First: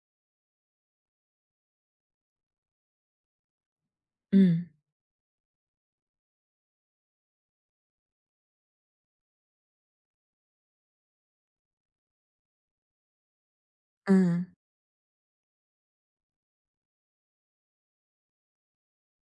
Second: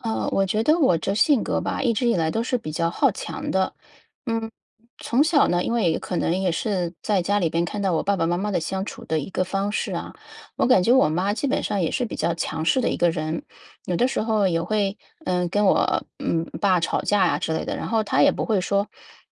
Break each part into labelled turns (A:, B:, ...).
A: 我觉得我这性格吧，一直以来都是比较好强的。嗯，
B: 嗯
A: 从小呢，因为可能也是在家里边看到我爸爸妈妈的相处的一个方式啊，我感觉我妈基本上也是比较强势的一个人，有的时
B: 嗯
A: 候也会跟我爸吵架呀、之类的，然后她也不会说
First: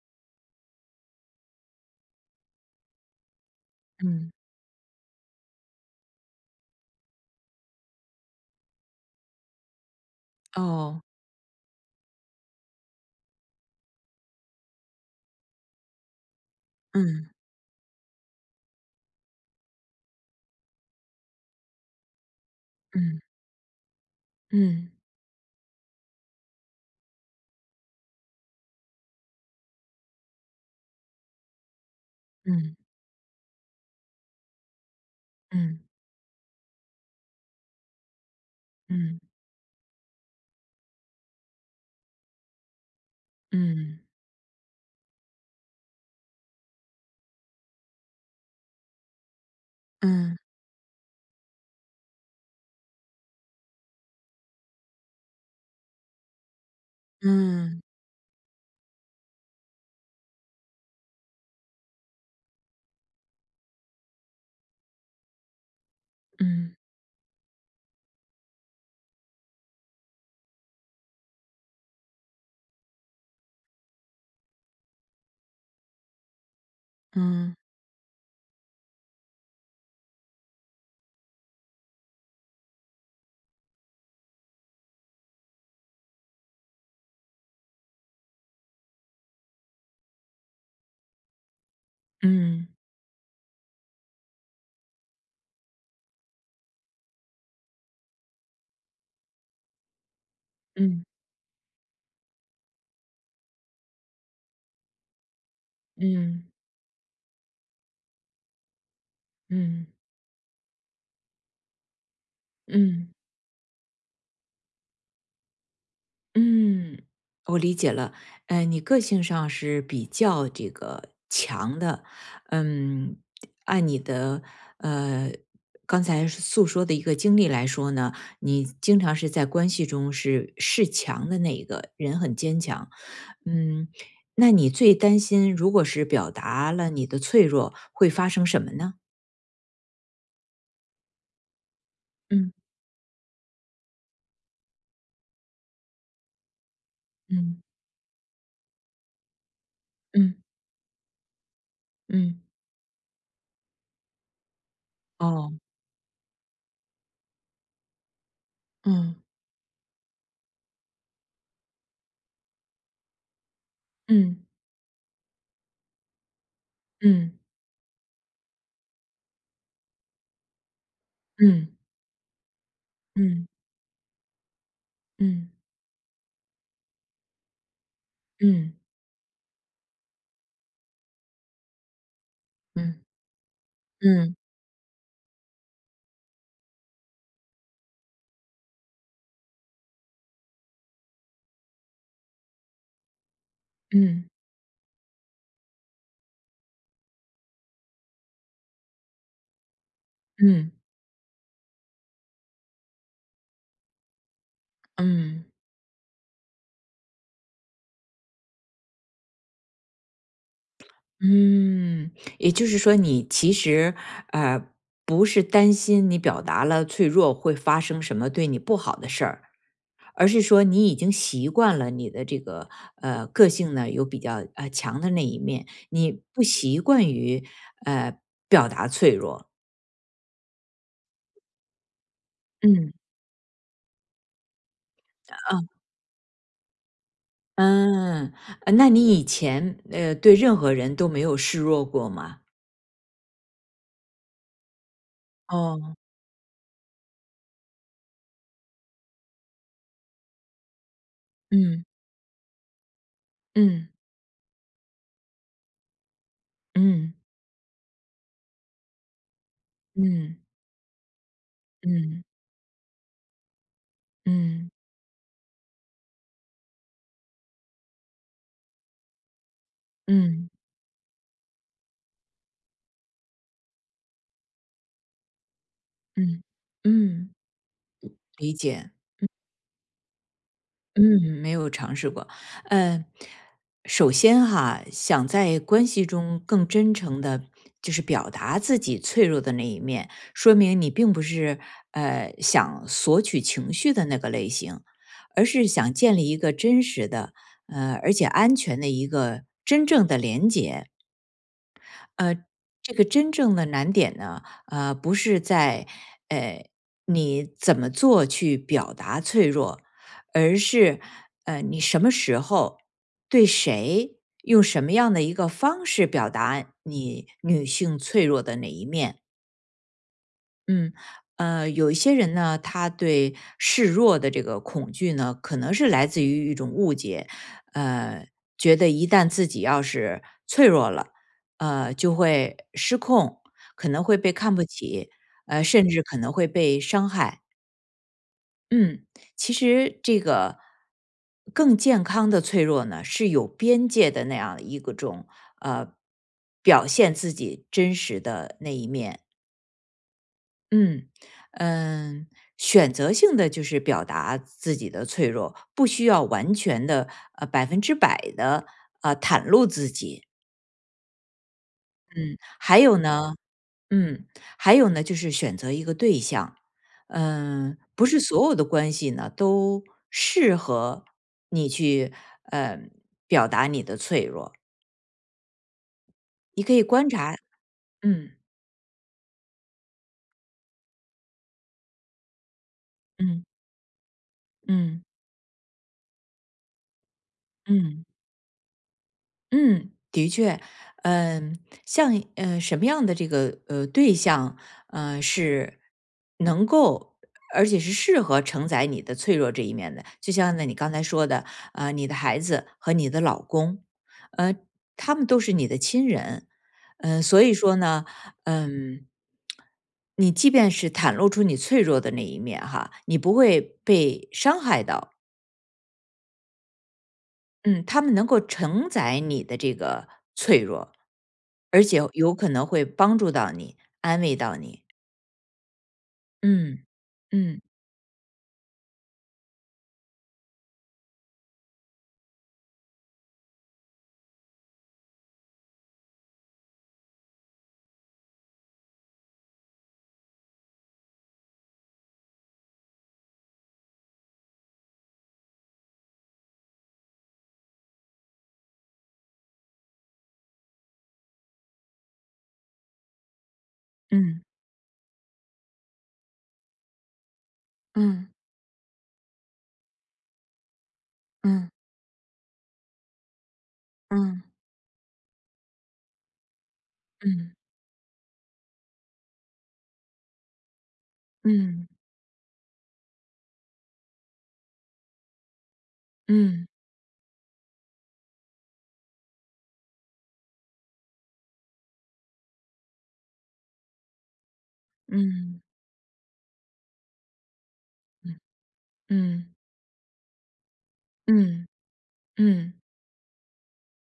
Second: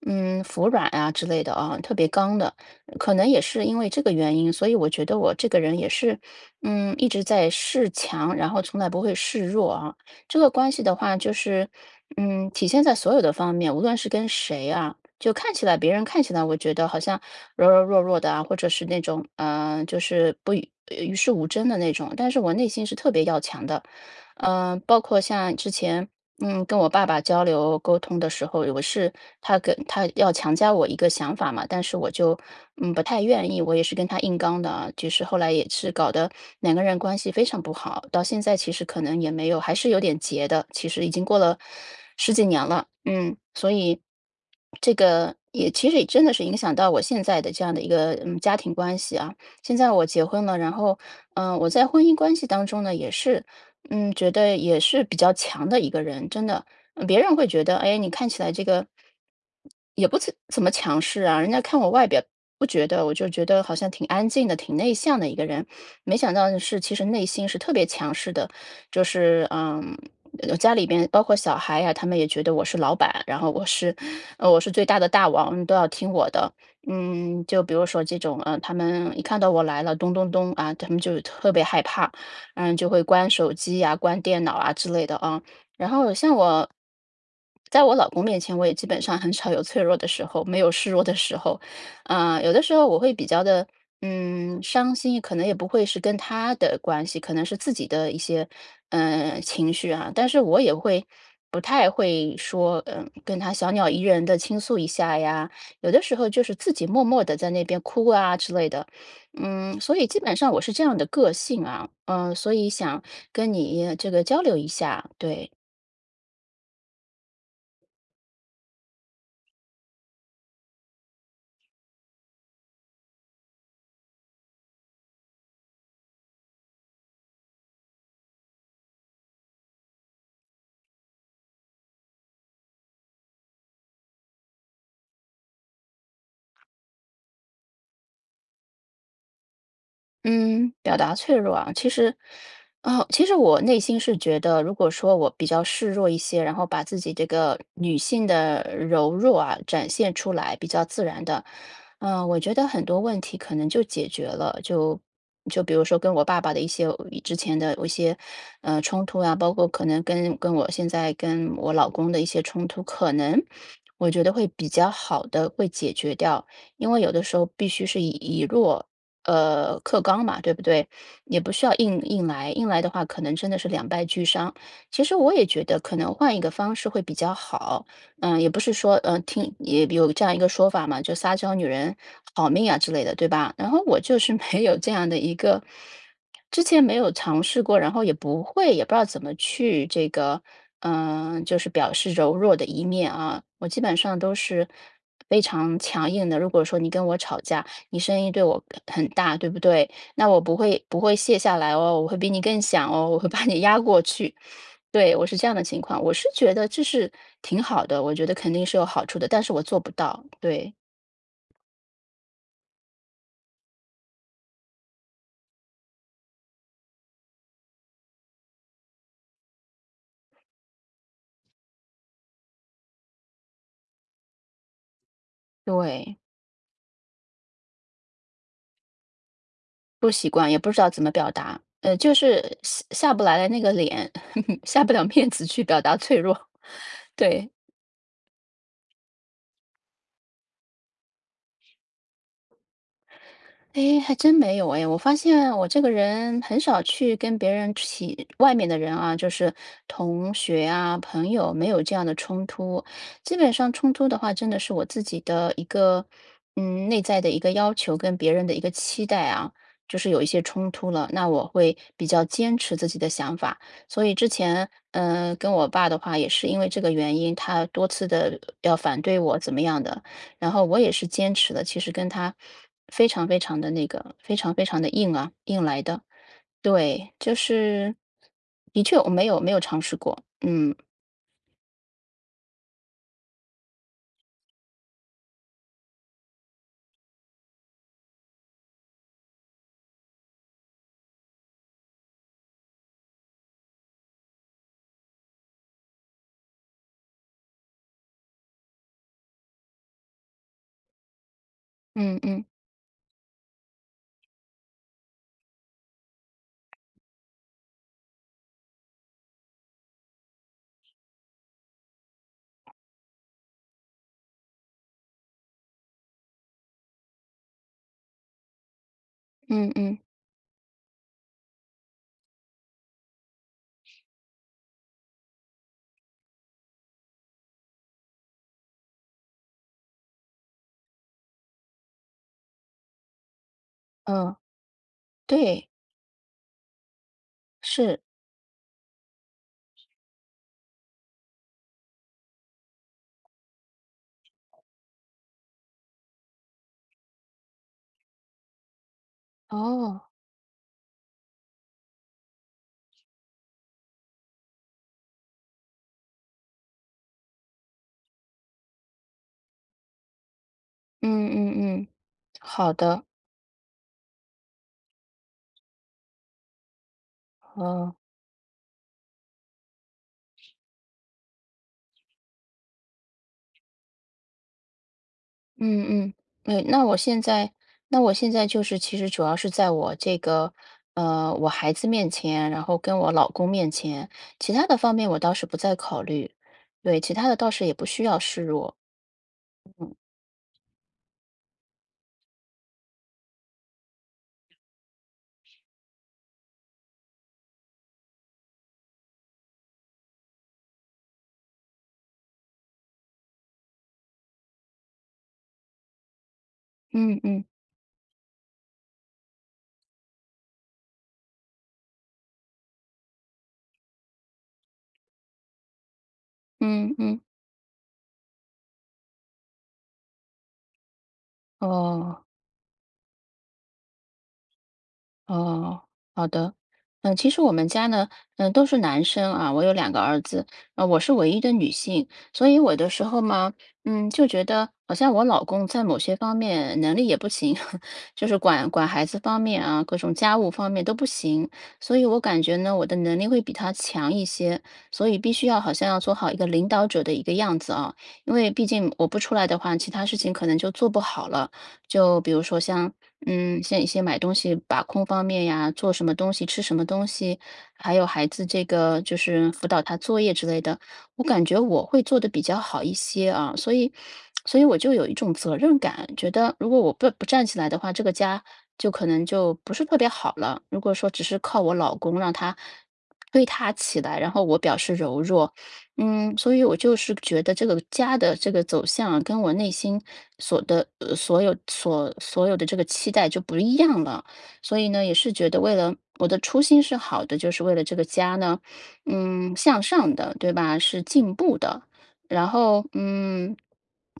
A: 服软啊之类的啊，特别刚的。可能也是因为这个
B: 嗯，
A: 原因，所以我觉得我这个人也是一直在示强，然后从来不会示弱啊。这个关系的
B: 哦，
A: 话，就是，体现在所有的方面，无论是跟谁啊，就看起来别人看起来，我觉得好像
B: 嗯
A: 柔柔弱弱的啊，或者是那种，就是不与世无争的那种，但是我内心是特
B: 嗯
A: 别要强的。
B: 嗯
A: 包括像之前，跟我爸爸交流沟通的时候，他跟他要强加我一个想法嘛，但是我就
B: 嗯
A: 不太愿意，我也是跟他硬刚的啊，就是后来也
B: 嗯
A: 是搞得两个人关系非常不好，到现在其实可
B: 嗯
A: 能也没有，还是有点结的，其实已经过了十几年了。嗯，所
B: 嗯
A: 以这个也其实也真的是影响到我现在的这样的一个家庭关系啊。现在我结
B: 嗯嗯
A: 婚了，然后我在婚姻关系当中呢也是。觉得也是比较强的一个人，真的。别人会觉得，
B: 嗯嗯
A: 哎，你看起来这个也不怎么强势啊，人家看我外表不觉得，我就觉得好像挺安静的、挺内向的一个人。没想到
B: 嗯
A: 是，其实内心是特别强势的，就是家里边包括小孩呀、他们也觉得我是老板，然后我是最大的大王，都要听我的。
B: 嗯
A: 就比如说这种，他们一看到我来了，咚咚咚啊，他们就特别害怕。就会关手机呀、关电脑啊之类的啊。然后像我，在我老公面前，我也基本上很少有脆弱的时候，没有示弱的时候。啊、有的
B: 嗯
A: 时候我会比较的，伤心，可能也不会是跟他的关系，可能是自己的一些，情绪啊。但是我也会不太会说，跟他小鸟依人的倾诉一下呀。有的时候就是自己默默的在那边哭啊之类的。
B: 嗯
A: 所以基本上我是这样的个性啊。嗯，所以想
B: 嗯
A: 跟你这个交流一下，对。
B: 嗯，我理解了。你个性上是比较这个强的，嗯，按你的呃刚才诉说的一个经历来说呢，你经常是在关系中是强的那一个人，很坚强。嗯，那你最担心如果是表达了你的脆弱，会发生什么呢？
A: 嗯，表达脆弱啊，
B: 嗯
A: 其实我内心是觉得，如果说我比较示弱一些，然后把自己这个
B: 嗯
A: 女性的柔弱啊展现出
B: 嗯
A: 来，比较自然的。我
B: 嗯
A: 觉得很多问题可能就解决了。就
B: 哦，
A: 就比如说跟我爸爸的一些之前的一些冲突
B: 嗯
A: 啊，包括可能跟我现在跟我老公的一些冲突，可能我觉得
B: 嗯
A: 会比较好的会解决掉。因为有的时
B: 嗯
A: 候必须是以弱课刚嘛，对不对？也不需
B: 嗯
A: 要硬来，硬来的话可能
B: 嗯
A: 真的是两败俱伤。其实我也
B: 嗯
A: 觉得可能换一个方式会比较好。也不是
B: 嗯
A: 说听也有这样一个说法嘛，就撒娇女人好命啊之
B: 嗯
A: 类的，对吧？然后我就是
B: 嗯
A: 没有这样的一个，之前没有尝试过，然后也不会，也不知道怎么去这个，就是表示柔弱的一面啊。我基本上
B: 嗯
A: 都是非常强硬的。如果说你跟我吵架，你声音对我很大，对不对？那我不
B: 嗯
A: 会不会卸下来哦，我会比你更响哦，我会把你压过去。对，我是
B: 嗯
A: 这样的情况，我是觉得这是挺好的，我觉得肯定是有好处的，但是我做不到。对
B: 嗯，也就是说，你其实呃不是担心你表达了脆弱会发生什么对你不好的事儿，而是说你已经习惯了你的这个个性呢有比较强的那一面，
A: 对，
B: 你不习惯于呃表达脆弱。
A: 不习惯，也不知道怎么表达，就是下
B: 嗯
A: 下不来的那个脸，下不了面子去表达脆弱。对。
B: 嗯，那你以前对任何人都没有示弱过吗？
A: 哎，还真没有哎！我发现我这个
B: 哦
A: 人很少去跟别人起外面的人啊，就是同学啊、朋友，没有
B: 嗯
A: 这样的冲突。基本上
B: 嗯
A: 冲突的话，真的是我自己的一个，内
B: 嗯
A: 在的一个要求跟别人的一个期待啊，就是有一
B: 嗯
A: 些冲突了，那我会比
B: 嗯
A: 较坚持自己的想法。所以之前，
B: 嗯
A: 跟我爸的话，也是因为这个原因，他多次的要反对我怎么样的。
B: 嗯
A: 然后
B: 嗯
A: 我也是坚持的，其实跟他非常非常的硬啊，硬来的。
B: 嗯
A: 对，
B: 嗯，
A: 就是
B: 理
A: 的
B: 解。
A: 确我没有尝试过。嗯
B: 嗯，没有尝试过。呃，首先哈，想在关系中更真诚的，就是表达自己脆弱的那一面，说明你并不是想索取情绪的那个类型，而是想建立一个真实的，而且安全的一个真正的连接。
A: 嗯，
B: 呃，
A: 嗯
B: 这个真正的难点呢，不是在呃你怎么做去表达脆弱，而是你什么时候对谁用什么样的一个方式表达你女性脆弱的哪一面。
A: 嗯，嗯，
B: 嗯，有一些人呢，他对示弱的这个恐惧呢，可能是来自于一种误解，呃，觉得一旦自己要是脆弱了，就会失控，可能会被
A: 嗯，
B: 看不起，
A: 对，
B: 甚至可能会被伤害。
A: 是，
B: 嗯，其实这个更健康的脆弱呢，是有边界的那样一个种呃，表现自己真实的那一面。
A: 哦，
B: 嗯嗯，选择性的就是表达自己的脆弱，不需要完全的100%的袒露自己。
A: 嗯嗯嗯，
B: 嗯，
A: 好
B: 还有
A: 的，
B: 呢，嗯，还有呢,就是选择一个对象，
A: 哦。
B: 不是所有的关系呢都适合你去呃表达你的脆弱，
A: 嗯嗯，
B: 你
A: 哎，
B: 可以
A: 那我
B: 观
A: 现
B: 察，
A: 在，
B: 嗯
A: 就是其实主要是在我这个，我孩子面前，然后跟我老
B: 嗯
A: 公面前，其他的方
B: 嗯
A: 面我倒是不再考虑，对，其他的倒是也不需
B: 嗯。
A: 要示弱。
B: 嗯，的确，嗯，像什么样的这个对象，是能够而且是适合承载你的脆弱这一面的，就像呢你刚才说的，你的孩子和你的老公，呃，他们都是你的亲人，
A: 嗯
B: 所
A: 嗯
B: 以说呢，嗯，你即便是袒露出你脆弱的那一面哈，你不会被伤害到，
A: 嗯嗯，
B: 嗯，他们能够承载你的这个脆弱，而且
A: 哦。
B: 有可能会帮助到你，安慰到你。
A: 哦，好的。
B: 嗯，
A: 其实我
B: 嗯，
A: 们家呢，都是男生啊，我有两个儿子。我是唯一的女性，所以我的时候嘛，就觉得好像我老公在某些方面能力也不行，就是管管孩子方面啊，各种家务方面都不行，所以我感觉呢，我的能力会比他强一些，所以必须要好像要做好一个领导者的一个样子啊，因为毕竟我不出来的话，其他事情可能就做不好了，就比如说像。像一些买东
B: 嗯，
A: 西把控方面呀，做什么东西，吃什么东西，还有孩
B: 嗯，
A: 子这个就是辅导他作业之类的，我感觉
B: 嗯，
A: 我会做的比较好一些啊，所以我就有一种责任感，觉得如果我不站
B: 嗯，
A: 起来的话，这个家就可能就不是特别好了。如果说只是
B: 嗯，
A: 靠我
B: 嗯，
A: 老公让他推他起来，然后我表示柔弱。所以
B: 嗯，
A: 我就是觉得这个家的这个走向啊，跟我内心所的呃所有所所有的这个期待就不一样了。所以呢，也是觉得
B: 嗯，
A: 为了我的初心是好的，就是为了这个家呢。向上的，对吧？是进步
B: 嗯，
A: 的。然后，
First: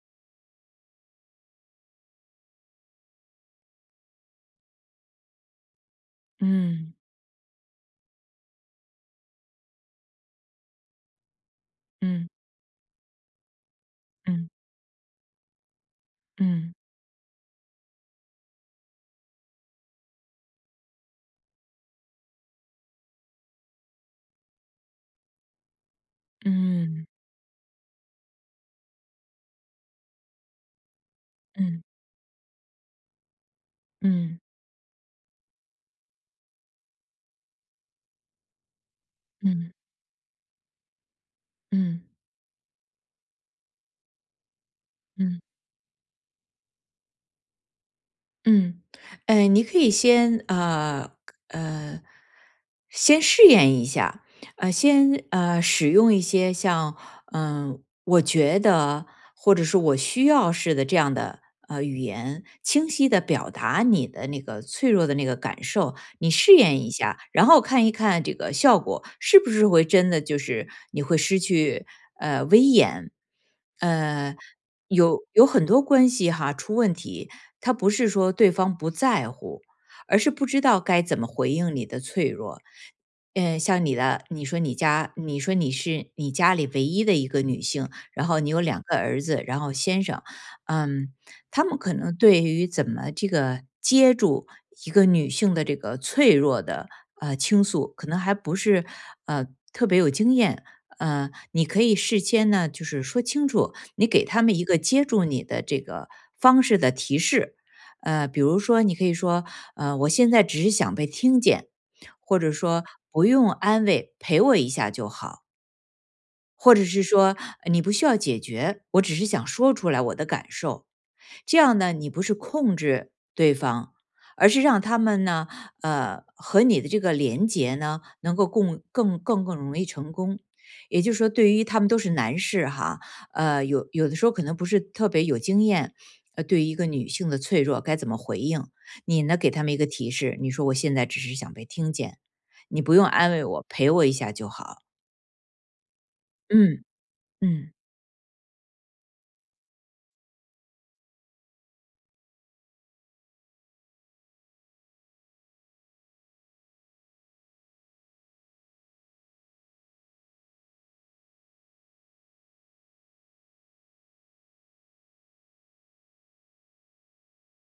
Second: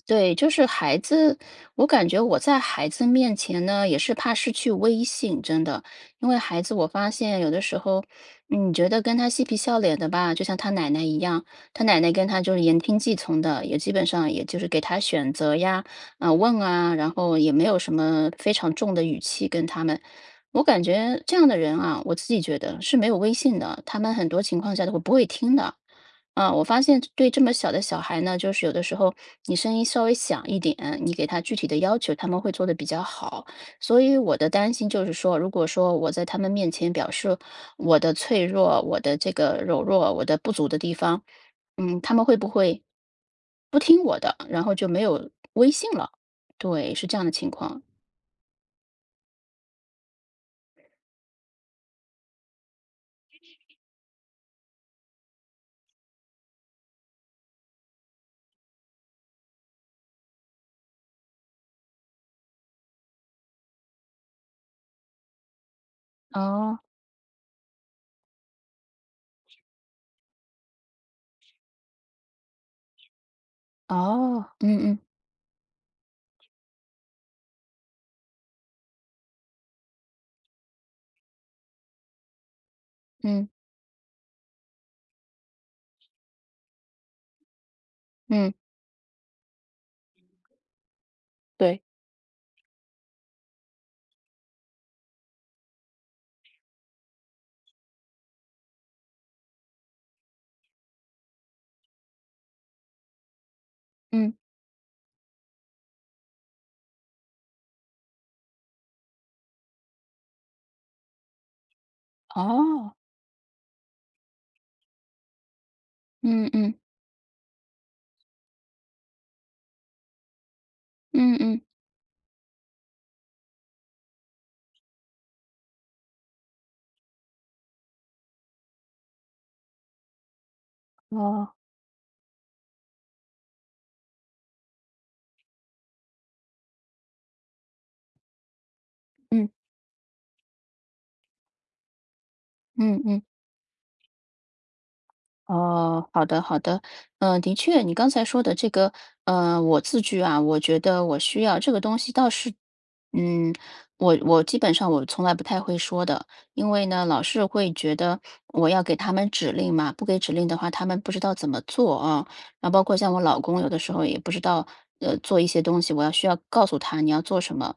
A: 对，就是孩子，我感觉我在孩子面前呢，也是怕失去威信，真的。因为孩子，我
B: 嗯，嗯，
A: 发现有的时候，你觉得跟他嬉皮笑脸的吧，就像他奶奶一样。他奶奶
B: 嗯，
A: 跟
B: 嗯，
A: 他就是言听计从的，也基本上也
B: 嗯，
A: 就是给他选择呀，啊、问
B: 嗯，
A: 啊，然后也没有什么非常重的语气跟他们。我感觉这样的人啊，我自己觉得是没有威信的，他们很多情况下都不会听的。啊，我发
B: 嗯，
A: 现
B: 嗯，
A: 对这么小的小孩呢，就是有的时候你声音稍微响一点，你给他具体的
B: 嗯，
A: 要求，他们会做的比较好。所以我
B: 嗯，
A: 的担心就是说，如果说我在他们面前表示我的脆弱、我的这个
B: 嗯，
A: 柔弱、我的不足的地方。
B: 嗯
A: 他们会不会不听我的，然后就没有
B: 嗯。
A: 微信了？对，是这样的情况。
B: 嗯，你可以呃，先试验一下，先使用一些像我觉得或者是我需要似的这样的语言，清晰的表达你的那个脆弱的那个感受，你试
A: 哦，
B: 验一下，然后看一看这个效果是不是会真的就是你会失去威严，呃，
A: 哦，嗯嗯
B: 有很多关系哈出问题。他不是说对方不在乎，而是不知道该怎么回应你的脆弱。
A: 嗯
B: 像你的，你说你家，你说你是你家里唯一的一个女性，然后你
A: 嗯，
B: 有2个儿子，然后先生，嗯，他们
A: 对，
B: 可能对于怎么这个接住一个女性的这个脆弱的倾诉，可能还不是呃特别有经验，你可以事先呢，就是说清楚，你给
A: 嗯，
B: 他们一个接住你的这个方式的提示。比如说，你可以说，我现在只是想被听见，或者说
A: 哦，
B: 不用安慰，陪我一下就好，
A: 嗯
B: 或
A: 嗯
B: 者是说你不需要解决，我只是想说出来我的感受。
A: 嗯
B: 这
A: 嗯，
B: 样呢，你不是控制对方，而是让他们呢，和你的这个连结呢，能够共更更更容易成功。也就是说，对
A: 哦，
B: 于他们都是男士哈，有的时候可能不是特别有经验，对于一个女性的脆弱该怎么回应，你呢
A: 嗯
B: 给他们一个提示，你说我现在只是想被听见，你不
A: 嗯
B: 用
A: 嗯。
B: 安慰我，陪我一下就好。
A: 哦，好的好的。
B: 嗯
A: 的
B: 嗯
A: 确，你刚才说的这个，我自居啊，我觉得我需要这个东西倒是。嗯，我基本上我从来不太会说的，因为呢，老是会觉得我要给他们指令嘛，不给指令的话，他们不知道怎么做啊。然后包括像我老公，有的时候也不知道，做一些东西，需要告诉他你要做什么。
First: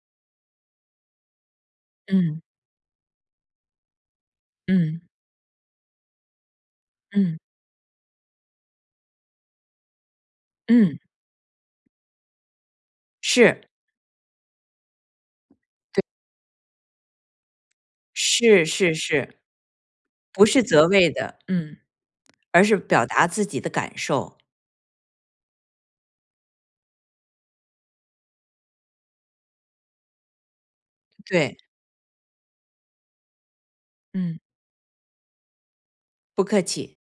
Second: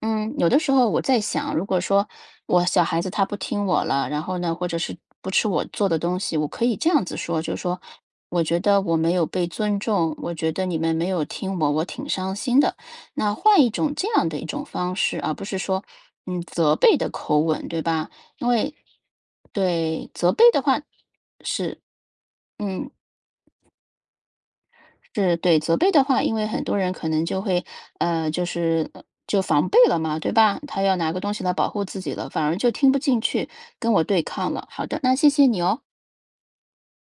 A: 有的时候我在想，如果说
B: 嗯
A: 我小孩子他不听我了，然后呢，或者是
B: 嗯
A: 不吃我做的东西，我可以这样子
B: 嗯
A: 说，就是说，我觉得我没有被尊重，我觉得你们
B: 嗯，
A: 没有听我，我挺伤心的。那换
B: 是
A: 一种这样的一种方式，而不是说，责备的口吻，对吧？因
B: 是
A: 为
B: 是是。
A: 对责备
B: 不
A: 的
B: 是
A: 话
B: 责备的，嗯。
A: 是，
B: 而是
A: 嗯，
B: 表达自己的感受，
A: 是对责备的话，因为很多人可能就会，就是就防备了嘛，对吧？他要拿个东西来
B: 对，
A: 保护自己了，反而就听不进去，跟我对
B: 嗯。
A: 抗了。好的，那谢谢你哦。
B: 不客气。